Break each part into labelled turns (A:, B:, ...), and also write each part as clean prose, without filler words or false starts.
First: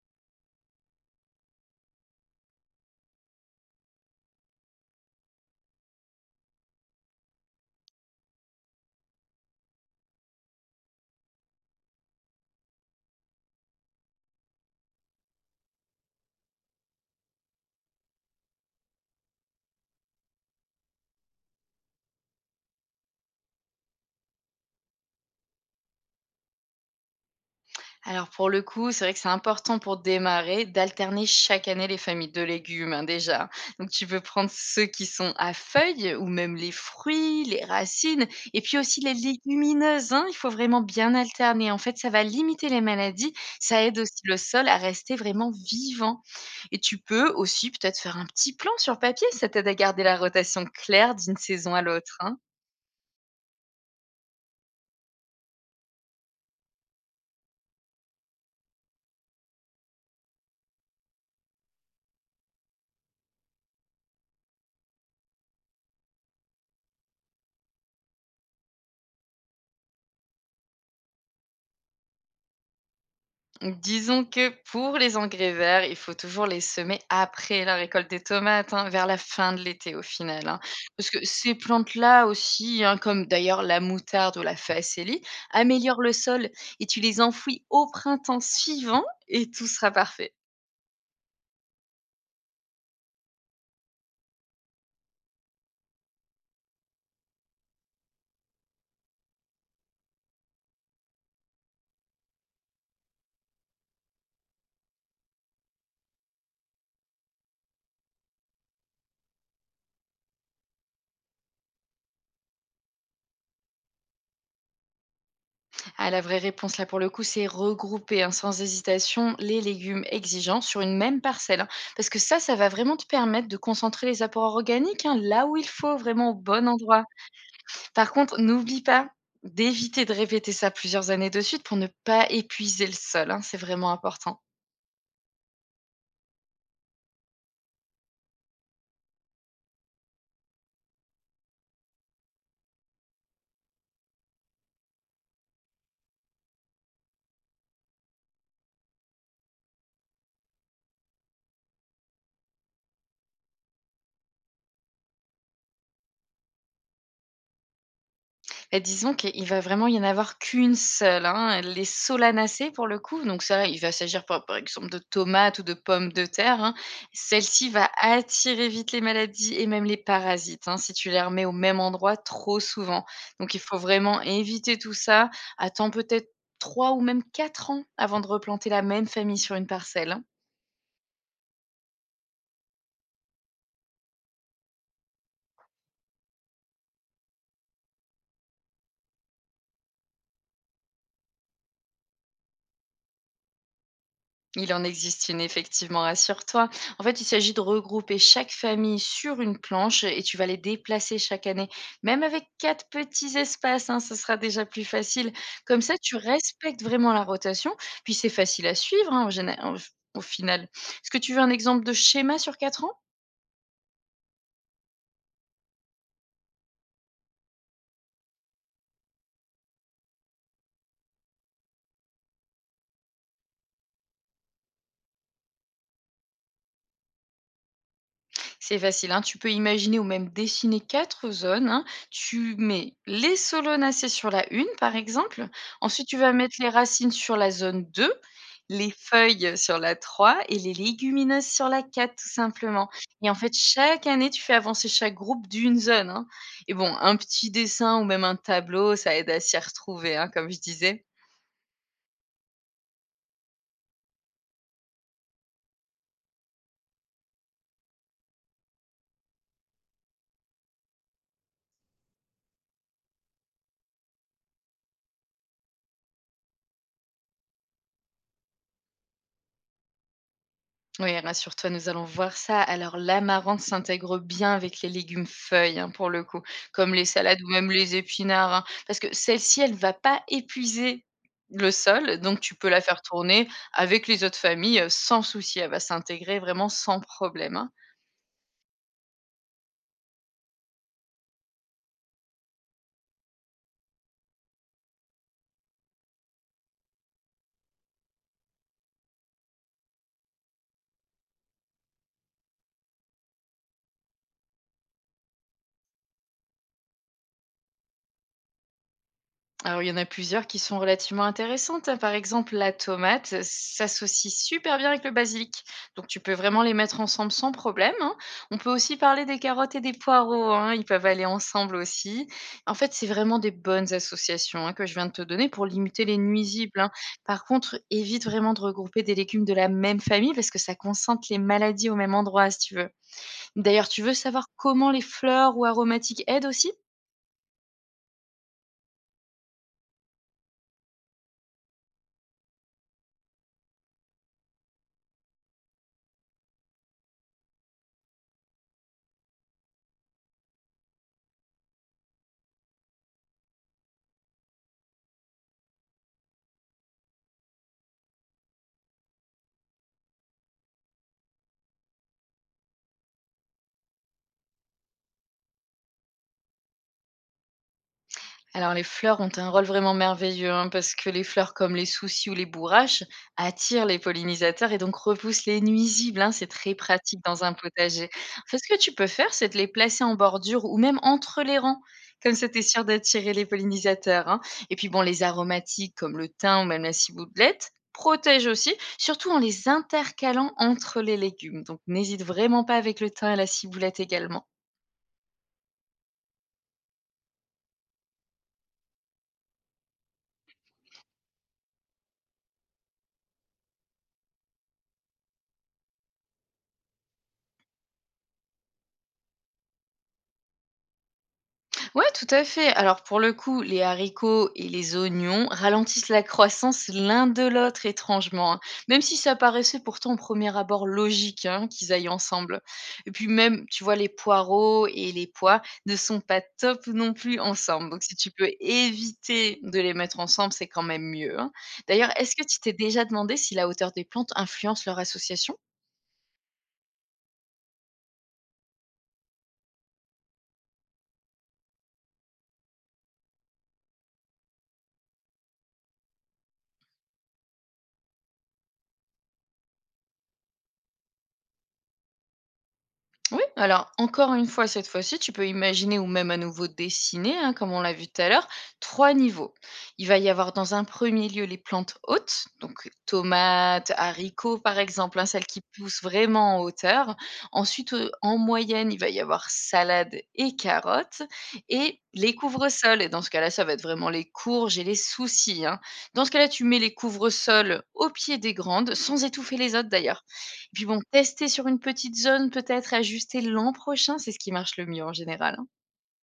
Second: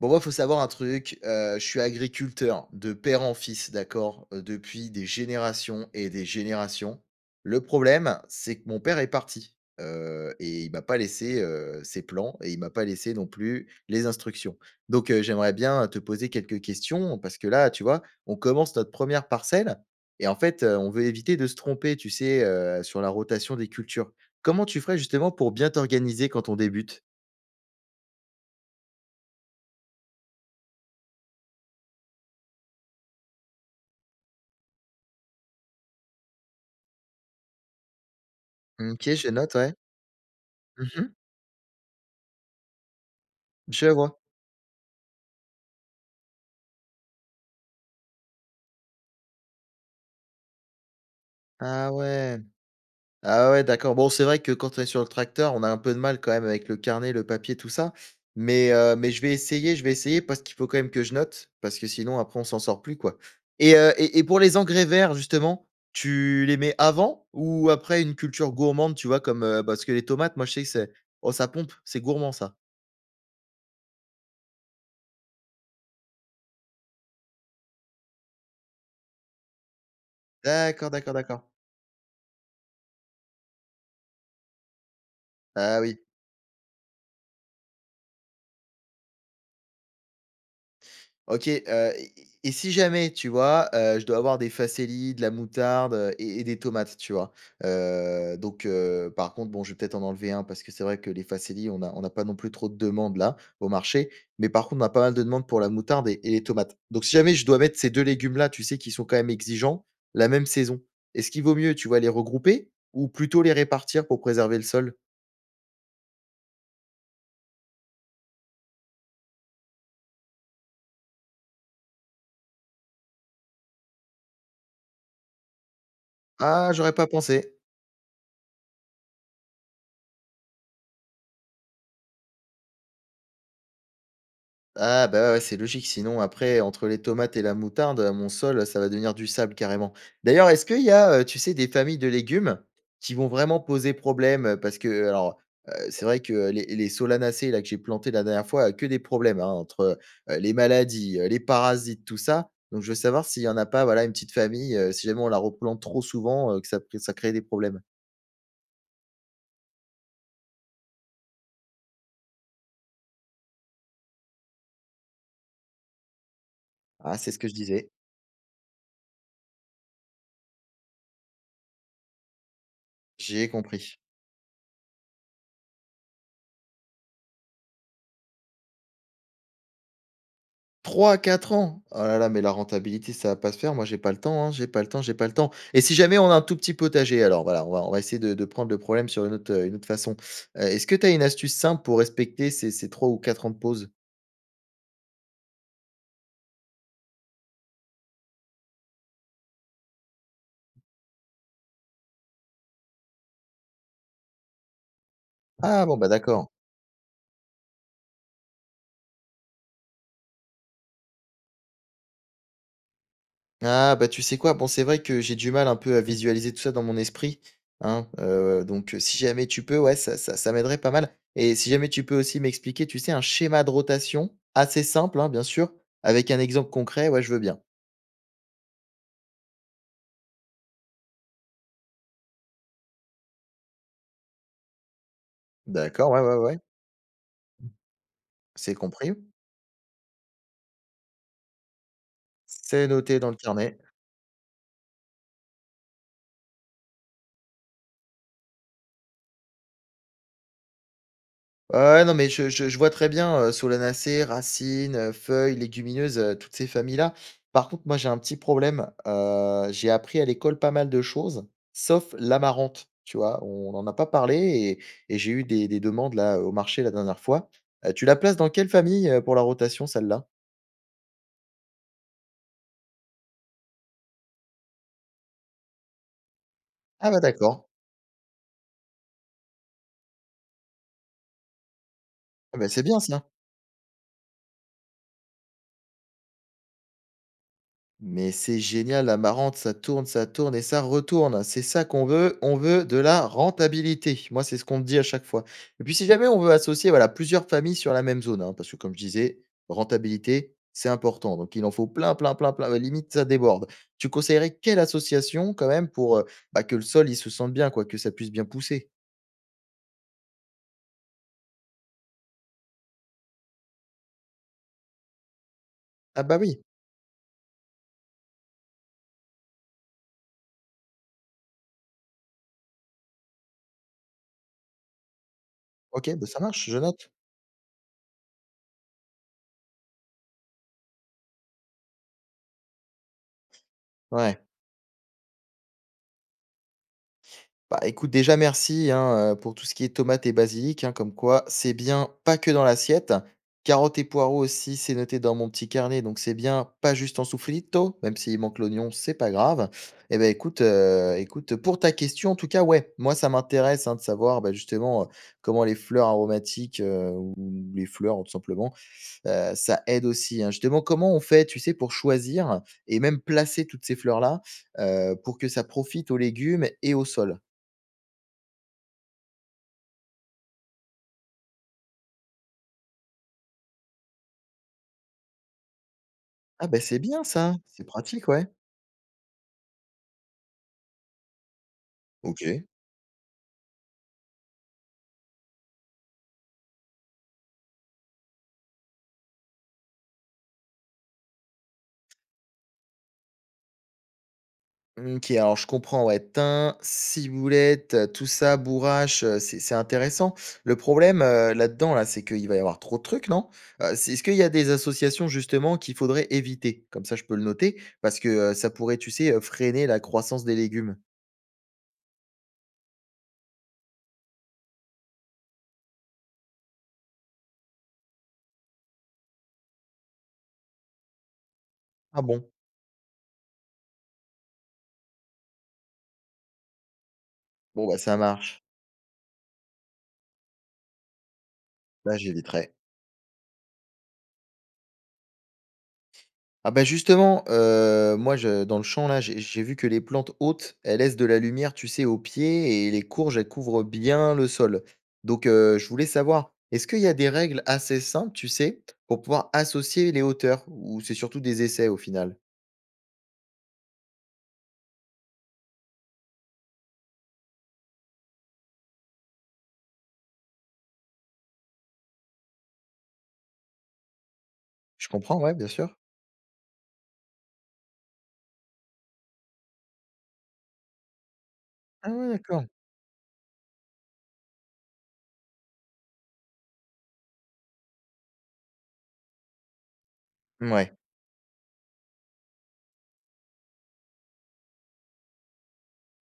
A: Bon, moi, faut savoir un truc, je suis agriculteur de père en fils, d'accord? Depuis des générations et des générations. Le problème, c'est que mon père est parti, et il m'a pas laissé, ses plans et il m'a pas laissé non plus les instructions. Donc, j'aimerais bien te poser quelques questions parce que là, tu vois, on commence notre première parcelle. Et en fait, on veut éviter de se tromper, tu sais, sur la rotation des cultures. Comment tu ferais justement pour bien t'organiser quand on débute?
B: Alors pour le coup, c'est vrai que c'est important pour démarrer d'alterner chaque année les familles de légumes hein, déjà. Donc tu peux prendre ceux qui sont à feuilles ou même les fruits, les racines et puis
A: Mmh,
B: aussi
A: OK,
B: les
A: je note, ouais.
B: légumineuses, hein, il faut vraiment
A: Mmh.
B: bien alterner. En fait, ça va limiter les maladies. Ça
A: Je
B: aide
A: vois.
B: aussi le sol à rester vraiment vivant. Et tu peux aussi peut-être faire un petit plan sur papier. Ça t'aide à garder la rotation claire d'une saison à
A: Ah
B: l'autre,
A: ouais!
B: hein.
A: Ah ouais, d'accord. Bon, c'est vrai que quand on est sur le tracteur, on a un peu de mal quand même avec le carnet, le papier, tout ça. Mais je vais essayer parce qu'il faut quand même que je note, parce que sinon après on s'en sort plus, quoi. Et pour les engrais verts justement, tu les mets avant ou après une culture gourmande, tu vois? Comme, parce que les tomates, moi je sais que c'est oh ça pompe, c'est gourmand ça.
B: Disons que pour les engrais verts, il faut toujours les semer après la récolte des tomates, hein, vers la fin de l'été au final, hein.
A: D'accord,
B: Parce
A: d'accord,
B: que
A: d'accord.
B: ces plantes-là aussi, hein, comme d'ailleurs la moutarde ou la facélie,
A: Ah oui.
B: améliorent le sol et tu les enfouis au printemps suivant et tout sera parfait.
A: OK. Heu, et et si jamais, tu vois, je dois avoir des facelis, de la moutarde, et des tomates, tu vois? Donc, par contre, bon, je vais peut-être en enlever un parce que c'est vrai que les facelis, on n'a pas non plus trop de demandes là, au marché. Mais par contre, on a pas mal de demandes pour la moutarde et les tomates. Donc si jamais je dois mettre ces 2 légumes là, tu sais, qui sont quand même exigeants, la même saison, est-ce qu'il vaut mieux, tu vois, les regrouper ou plutôt les répartir pour préserver le sol?
B: Ah, la vraie réponse là pour le coup, c'est regrouper hein, sans hésitation les légumes exigeants sur une même parcelle, hein, parce que ça va vraiment te permettre de concentrer les apports organiques hein, là où il faut, vraiment au bon
A: Ah, j'aurais
B: endroit.
A: pas pensé.
B: Par contre, n'oublie pas d'éviter de répéter ça plusieurs années de suite pour ne pas épuiser le sol, hein, c'est vraiment important.
A: Ah bah, ouais, ouais, c'est logique, sinon après entre les tomates et la moutarde, mon sol, ça va devenir du sable carrément. D'ailleurs, est-ce qu'il y a, tu sais, des familles de légumes qui vont vraiment poser problème? Parce que, alors, c'est vrai que les solanacées là que j'ai plantées la dernière fois, que des problèmes, hein, entre, les maladies, les parasites, tout ça. Donc je veux savoir s'il y en a pas, voilà, une petite famille, si jamais on la replante trop souvent, que ça crée des problèmes.
B: Et disons qu'il va vraiment y en avoir qu'une seule, hein, les solanacées pour le coup. Donc ça, il va s'agir par, par exemple de tomates ou de pommes de terre, hein.
A: Ah, c'est ce que je
B: Celle-ci
A: disais,
B: va attirer vite les maladies et même les parasites hein, si tu les remets au même endroit trop souvent.
A: j'ai
B: Donc il faut
A: compris.
B: vraiment éviter tout ça. Attends peut-être trois ou même 4 ans avant de replanter la même famille sur une parcelle, hein.
A: Trois à 4 ans! Oh là là, mais la rentabilité, ça va pas se faire. Moi, j'ai pas le temps, hein, j'ai pas le temps, j'ai pas le temps et si jamais on a un tout petit potager alors? Voilà, on va essayer de prendre le problème sur une autre façon. Est-ce que tu as une astuce simple pour respecter ces 3 ou 4 ans de pause?
B: Il en existe une, effectivement, rassure-toi. En fait, il s'agit de regrouper chaque famille sur une planche et tu vas les déplacer chaque année. Même avec quatre petits espaces, hein, ce sera déjà plus facile. Comme
A: Ah bon,
B: ça,
A: bah,
B: tu
A: d'accord.
B: respectes vraiment la rotation, puis c'est facile à suivre hein, au final. Est-ce que tu veux un exemple de schéma sur 4 ans?
A: Ah, bah, tu sais quoi? Bon, c'est vrai que j'ai du mal un peu à visualiser tout ça dans mon esprit, hein, si jamais tu peux, ouais, ça m'aiderait pas mal. Et si jamais tu peux aussi m'expliquer, tu sais, un schéma de rotation assez simple, hein, bien sûr, avec un exemple concret, ouais, je veux bien.
B: C'est facile, hein. Tu peux imaginer ou même dessiner quatre zones, hein. Tu mets les solanacées sur la une, par exemple. Ensuite,
A: D'accord,
B: tu
A: ouais,
B: vas
A: ouais,
B: mettre
A: ouais.
B: les racines sur la zone 2,
A: C'est
B: les
A: compris,
B: feuilles sur la 3 et les légumineuses sur la 4, tout
A: c'est
B: simplement.
A: noté dans
B: Et en
A: le
B: fait,
A: carnet.
B: chaque année, tu fais avancer chaque groupe d'une zone, hein. Et bon, un petit dessin ou même un tableau, ça aide à s'y retrouver, hein, comme je disais.
A: Ouais, ouais, non, mais je vois très bien, solanacées, racines, feuilles, légumineuses, toutes ces familles-là. Par contre, moi, j'ai un petit problème, j'ai appris à l'école pas mal de choses, sauf l'amarante, tu vois? On n'en a pas parlé et j'ai eu des demandes là, au marché la dernière fois. Tu la places dans quelle famille, pour la rotation, celle-là?
B: Oui, rassure-toi, nous allons voir ça. Alors, l'amarante s'intègre bien avec les légumes feuilles, hein, pour le coup, comme les
A: Ah bah,
B: salades ou
A: d'accord.
B: même les épinards, hein, parce que celle-ci, elle va pas épuiser le sol, donc tu
A: Ah bah,
B: peux la
A: c'est bien
B: faire
A: ça.
B: tourner avec les autres familles sans souci. Elle va s'intégrer vraiment sans problème, hein.
A: Mais c'est génial, la marrante, ça tourne et ça retourne. C'est ça qu'on veut, on veut de la rentabilité. Moi, c'est ce qu'on me dit à chaque fois. Et puis, si jamais on veut associer voilà, plusieurs familles sur la même zone, hein, parce que comme je disais, rentabilité, c'est important. Donc, il en faut plein, plein, plein, plein. Ouais, limite, ça déborde. Tu conseillerais quelle association quand même pour bah, que le sol, il se sente bien, quoi, que ça puisse bien pousser.
B: Alors, il y en a plusieurs qui sont relativement intéressantes, hein. Par exemple, la tomate s'associe super bien avec le basilic. Donc, tu
A: Ah
B: peux
A: bah oui,
B: vraiment les mettre ensemble sans problème, hein. On peut aussi parler des carottes et des poireaux, hein. Ils peuvent aller ensemble aussi. En fait, c'est vraiment des bonnes associations hein, que je viens de te donner pour limiter
A: ok,
B: les
A: bah, ça marche, je
B: nuisibles, hein.
A: note.
B: Par contre, évite vraiment de regrouper des légumes de la même famille parce que ça concentre les maladies au même endroit, si tu veux. D'ailleurs, tu veux
A: Ouais.
B: savoir comment les fleurs ou aromatiques aident aussi.
A: Bah, écoute, déjà merci hein, pour tout ce qui est tomates et basilic, hein, comme quoi c'est bien pas que dans l'assiette. Carottes et poireaux aussi, c'est noté dans mon petit carnet, donc c'est bien pas juste en soufflito. Même s'il manque l'oignon, c'est pas grave. Et ben écoute, pour ta question, en tout cas, ouais, moi ça m'intéresse, hein, de savoir, bah, justement, comment les fleurs aromatiques, ou les fleurs, tout simplement, ça aide aussi, hein. Justement, comment on fait, tu sais, pour choisir et même placer toutes ces fleurs-là, pour que ça profite aux légumes et au sol?
B: Alors les fleurs ont un rôle vraiment merveilleux hein, parce que les fleurs comme les soucis ou les bourraches attirent les pollinisateurs et donc repoussent les nuisibles, hein, c'est
A: Ah
B: très
A: bah, c'est
B: pratique
A: bien
B: dans un
A: ça, c'est
B: potager.
A: pratique, ouais.
B: En fait, ce que tu peux faire, c'est de les placer en bordure ou même entre les rangs. Comme ça,
A: OK.
B: t'es sûr d'attirer les pollinisateurs, hein. Et puis bon, les aromatiques comme le thym ou même la ciboulette protègent aussi, surtout en les intercalant entre les légumes. Donc n'hésite vraiment pas avec le thym et la ciboulette également.
A: OK, alors je comprends, ouais, thym, ciboulette, tout ça, bourrache, c'est intéressant. Le problème, là-dedans, là, c'est qu'il va y avoir trop de trucs, non? C'est Est-ce qu'il y a des associations justement qu'il faudrait éviter? Comme ça, je peux le noter parce que, ça pourrait, tu sais, freiner la croissance des légumes.
B: Ouais, tout à fait. Alors pour le coup, les haricots et les oignons ralentissent la croissance l'un de l'autre étrangement, hein, même si ça paraissait pourtant au premier abord logique hein, qu'ils aillent
A: Ah bon?
B: ensemble. Et puis même, tu vois, les poireaux et les pois ne sont pas top non plus
A: Bon,
B: ensemble.
A: bah,
B: Donc
A: ça
B: si tu peux
A: marche.
B: éviter de les mettre ensemble, c'est quand même mieux, hein. D'ailleurs,
A: Là,
B: est-ce que tu t'es
A: j'éviterai.
B: déjà demandé si la hauteur des plantes influence leur association.
A: Ah bah, justement, moi je dans le champ là, j'ai vu que les plantes hautes elles laissent de la lumière, tu sais, aux pieds et les courges, elles couvrent bien le sol. Donc, je voulais savoir, est-ce qu'il y a des règles assez simples, tu sais, pour pouvoir associer les hauteurs? Ou c'est surtout des essais au final?
B: Oui, alors encore une fois, cette fois-ci, tu peux imaginer ou même à nouveau dessiner, hein, comme on l'a vu tout à l'heure, trois niveaux. Il va y avoir dans un premier lieu les plantes hautes, donc tomates, haricots par
A: Je
B: exemple, hein,
A: comprends,
B: celles
A: ouais,
B: qui
A: bien sûr.
B: poussent vraiment en hauteur. Ensuite, en moyenne, il va y avoir salade et carottes et
A: Ah ouais,
B: les
A: d'accord.
B: couvre-sols. Et dans ce cas-là, ça va être vraiment les courges et les soucis, hein. Dans ce cas-là, tu mets les couvre-sols au pied des grandes, sans étouffer les autres d'ailleurs. Et puis
A: Ouais.
B: bon, tester sur une petite zone, peut-être ajuster l'an prochain, c'est ce qui marche le mieux en général, hein.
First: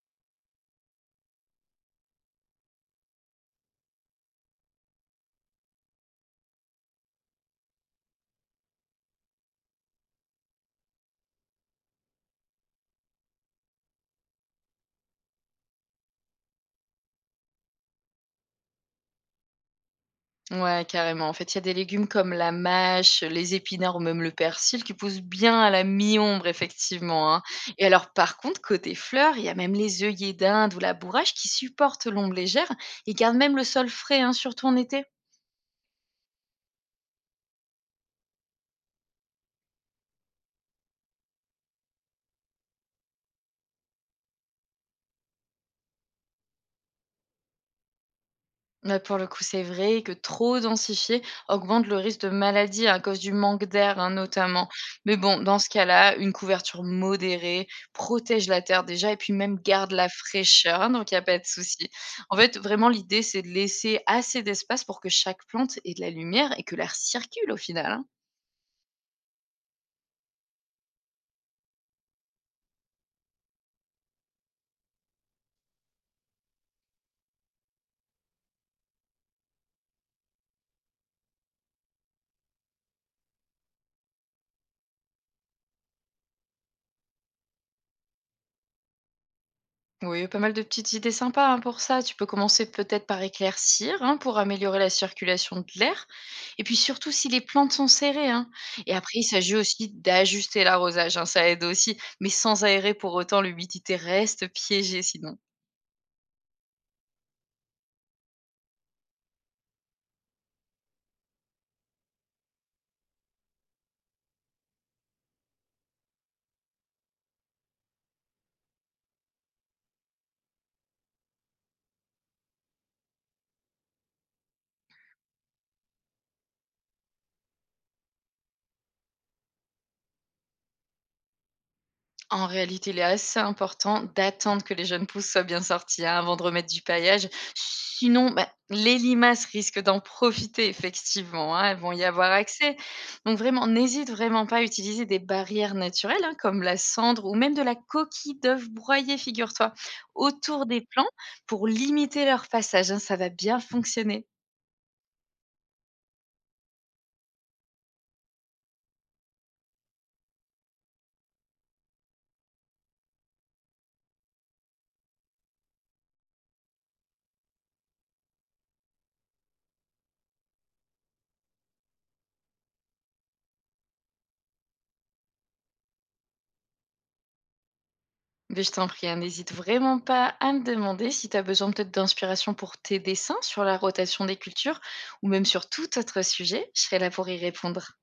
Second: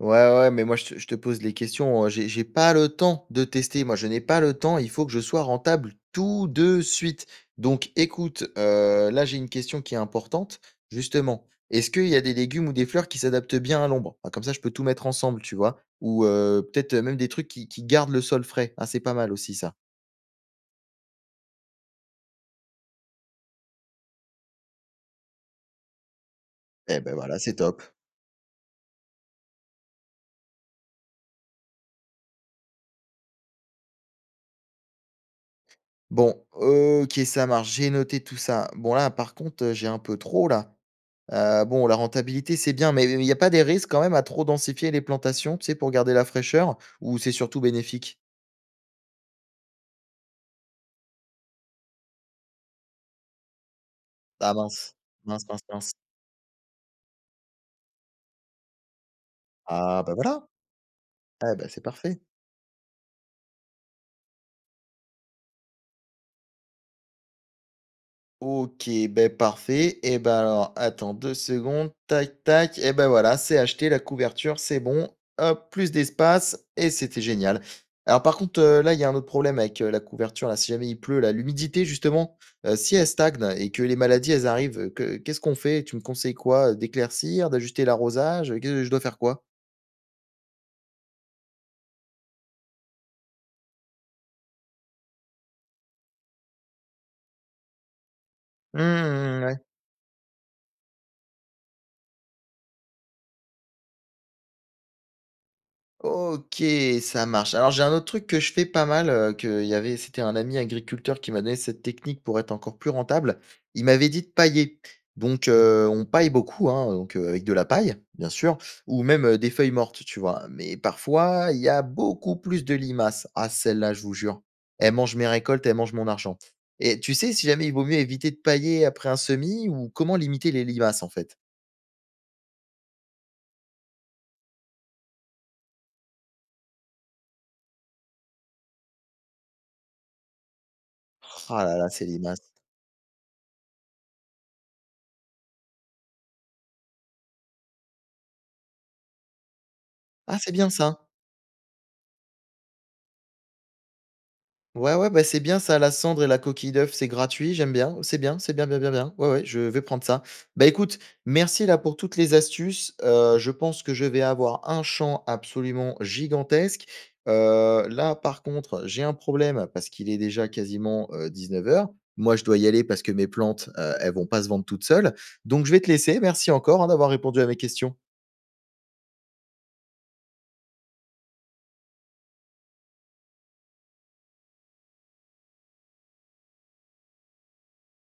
A: Ouais, ouais, mais moi, je te pose les questions, j'ai pas le temps de tester. Moi, je n'ai pas le temps, il faut que je sois rentable tout de suite. Donc écoute, là, j'ai une question qui est importante, justement. Est-ce qu'il y a des légumes ou des fleurs qui s'adaptent bien à l'ombre? Bah, comme ça, je peux tout mettre ensemble, tu vois? Ou, peut-être, même des trucs qui gardent le sol frais. Ah, c'est pas mal aussi ça.
B: Ouais, carrément. En fait, il y a des légumes comme la mâche, les épinards ou même le persil qui poussent bien à la mi-ombre,
A: Eh ben
B: effectivement,
A: voilà,
B: hein.
A: c'est top.
B: Et alors, par contre, côté fleurs, il y a même les œillets d'Inde ou la bourrache qui supportent l'ombre légère et gardent même le sol frais, hein, surtout en été.
A: Bon, OK, ça marche, j'ai noté tout ça. Bon là, par contre, j'ai un peu trop là. Bon la rentabilité c'est bien, mais il n'y a pas des risques quand même à trop densifier les plantations, tu sais, pour garder la fraîcheur? Ou c'est surtout bénéfique?
B: Bah, pour le coup, c'est vrai que trop densifier augmente le risque de maladie à cause du manque d'air, hein,
A: Ah
B: notamment.
A: mince,
B: Mais bon,
A: mince,
B: dans
A: mince,
B: ce
A: mince.
B: cas-là, une couverture modérée protège la terre déjà et puis même garde
A: Ah
B: la
A: bah voilà,
B: fraîcheur, hein, donc il n'y a pas de
A: eh bah c'est
B: souci.
A: parfait.
B: En fait, vraiment, l'idée, c'est de laisser assez d'espace pour que chaque plante ait de la lumière et que l'air circule au final, hein.
A: OK, ben parfait et ben alors attends 2 secondes, tac tac et ben voilà, c'est acheté, la couverture, c'est bon, hop, plus d'espace et c'était génial. Alors par contre, là, il y a un autre problème avec, la couverture là, si jamais il pleut là, l'humidité justement, si elle stagne et que les maladies elles arrivent, que qu'est-ce qu'on fait? Tu me conseilles quoi, d'éclaircir, d'ajuster l'arrosage, qu'est je dois faire quoi?
B: Oui, pas mal de petites idées sympas hein, pour ça. Tu peux commencer peut-être par éclaircir hein, pour améliorer la circulation de l'air. Et puis surtout si les plantes sont serrées, hein.
A: Mmh
B: Et après, il
A: mmh, mmh, ouais.
B: s'agit aussi d'ajuster l'arrosage, hein, ça aide aussi, mais sans aérer pour autant, l'humidité reste piégée sinon.
A: OK, ça marche. Alors j'ai un autre truc que je fais pas mal, qu'il y avait c'était un ami agriculteur qui m'a donné cette technique pour être encore plus rentable. Il m'avait dit de pailler. Donc, on paille beaucoup, hein, donc, avec de la paille, bien sûr, ou même, des feuilles mortes, tu vois? Mais parfois, il y a beaucoup plus de limaces. Ah celle-là, je vous jure, elle mange mes récoltes, elle mange mon argent. Et tu sais si jamais il vaut mieux éviter de pailler après un semis ou comment limiter les limaces en fait?
B: En réalité, il est assez important d'attendre que les jeunes pousses soient bien sorties hein, avant de remettre du paillage. Sinon, bah, les limaces risquent d'en profiter, effectivement,
A: Ah
B: hein,
A: là
B: elles
A: là,
B: vont y
A: ces
B: avoir
A: limaces.
B: accès. Donc, vraiment, n'hésite vraiment pas à utiliser des barrières naturelles, hein, comme la cendre ou même de la coquille d'œuf broyée, figure-toi,
A: Ah c'est
B: autour
A: bien
B: des
A: ça!
B: plants pour limiter leur passage, hein, ça va bien fonctionner.
A: Ouais, ouais, bah, c'est bien ça, la cendre et la coquille d'œuf, c'est gratuit, j'aime bien, c'est bien, c'est bien, bien, bien, bien. Ouais, ouais, je vais prendre ça. Bah écoute, merci là pour toutes les astuces. Je pense que je vais avoir un champ absolument gigantesque. Là, par contre, j'ai un problème parce qu'il est déjà quasiment 19 heures. Moi, je dois y aller parce que mes plantes, elles vont pas se vendre toutes seules. Donc, je vais te laisser. Merci encore, hein, d'avoir répondu à mes questions.
B: Mais je t'en prie, hein, n'hésite vraiment pas à me demander si tu as besoin peut-être d'inspiration pour tes dessins sur la rotation des cultures ou même sur tout autre sujet. Je serai là pour y répondre.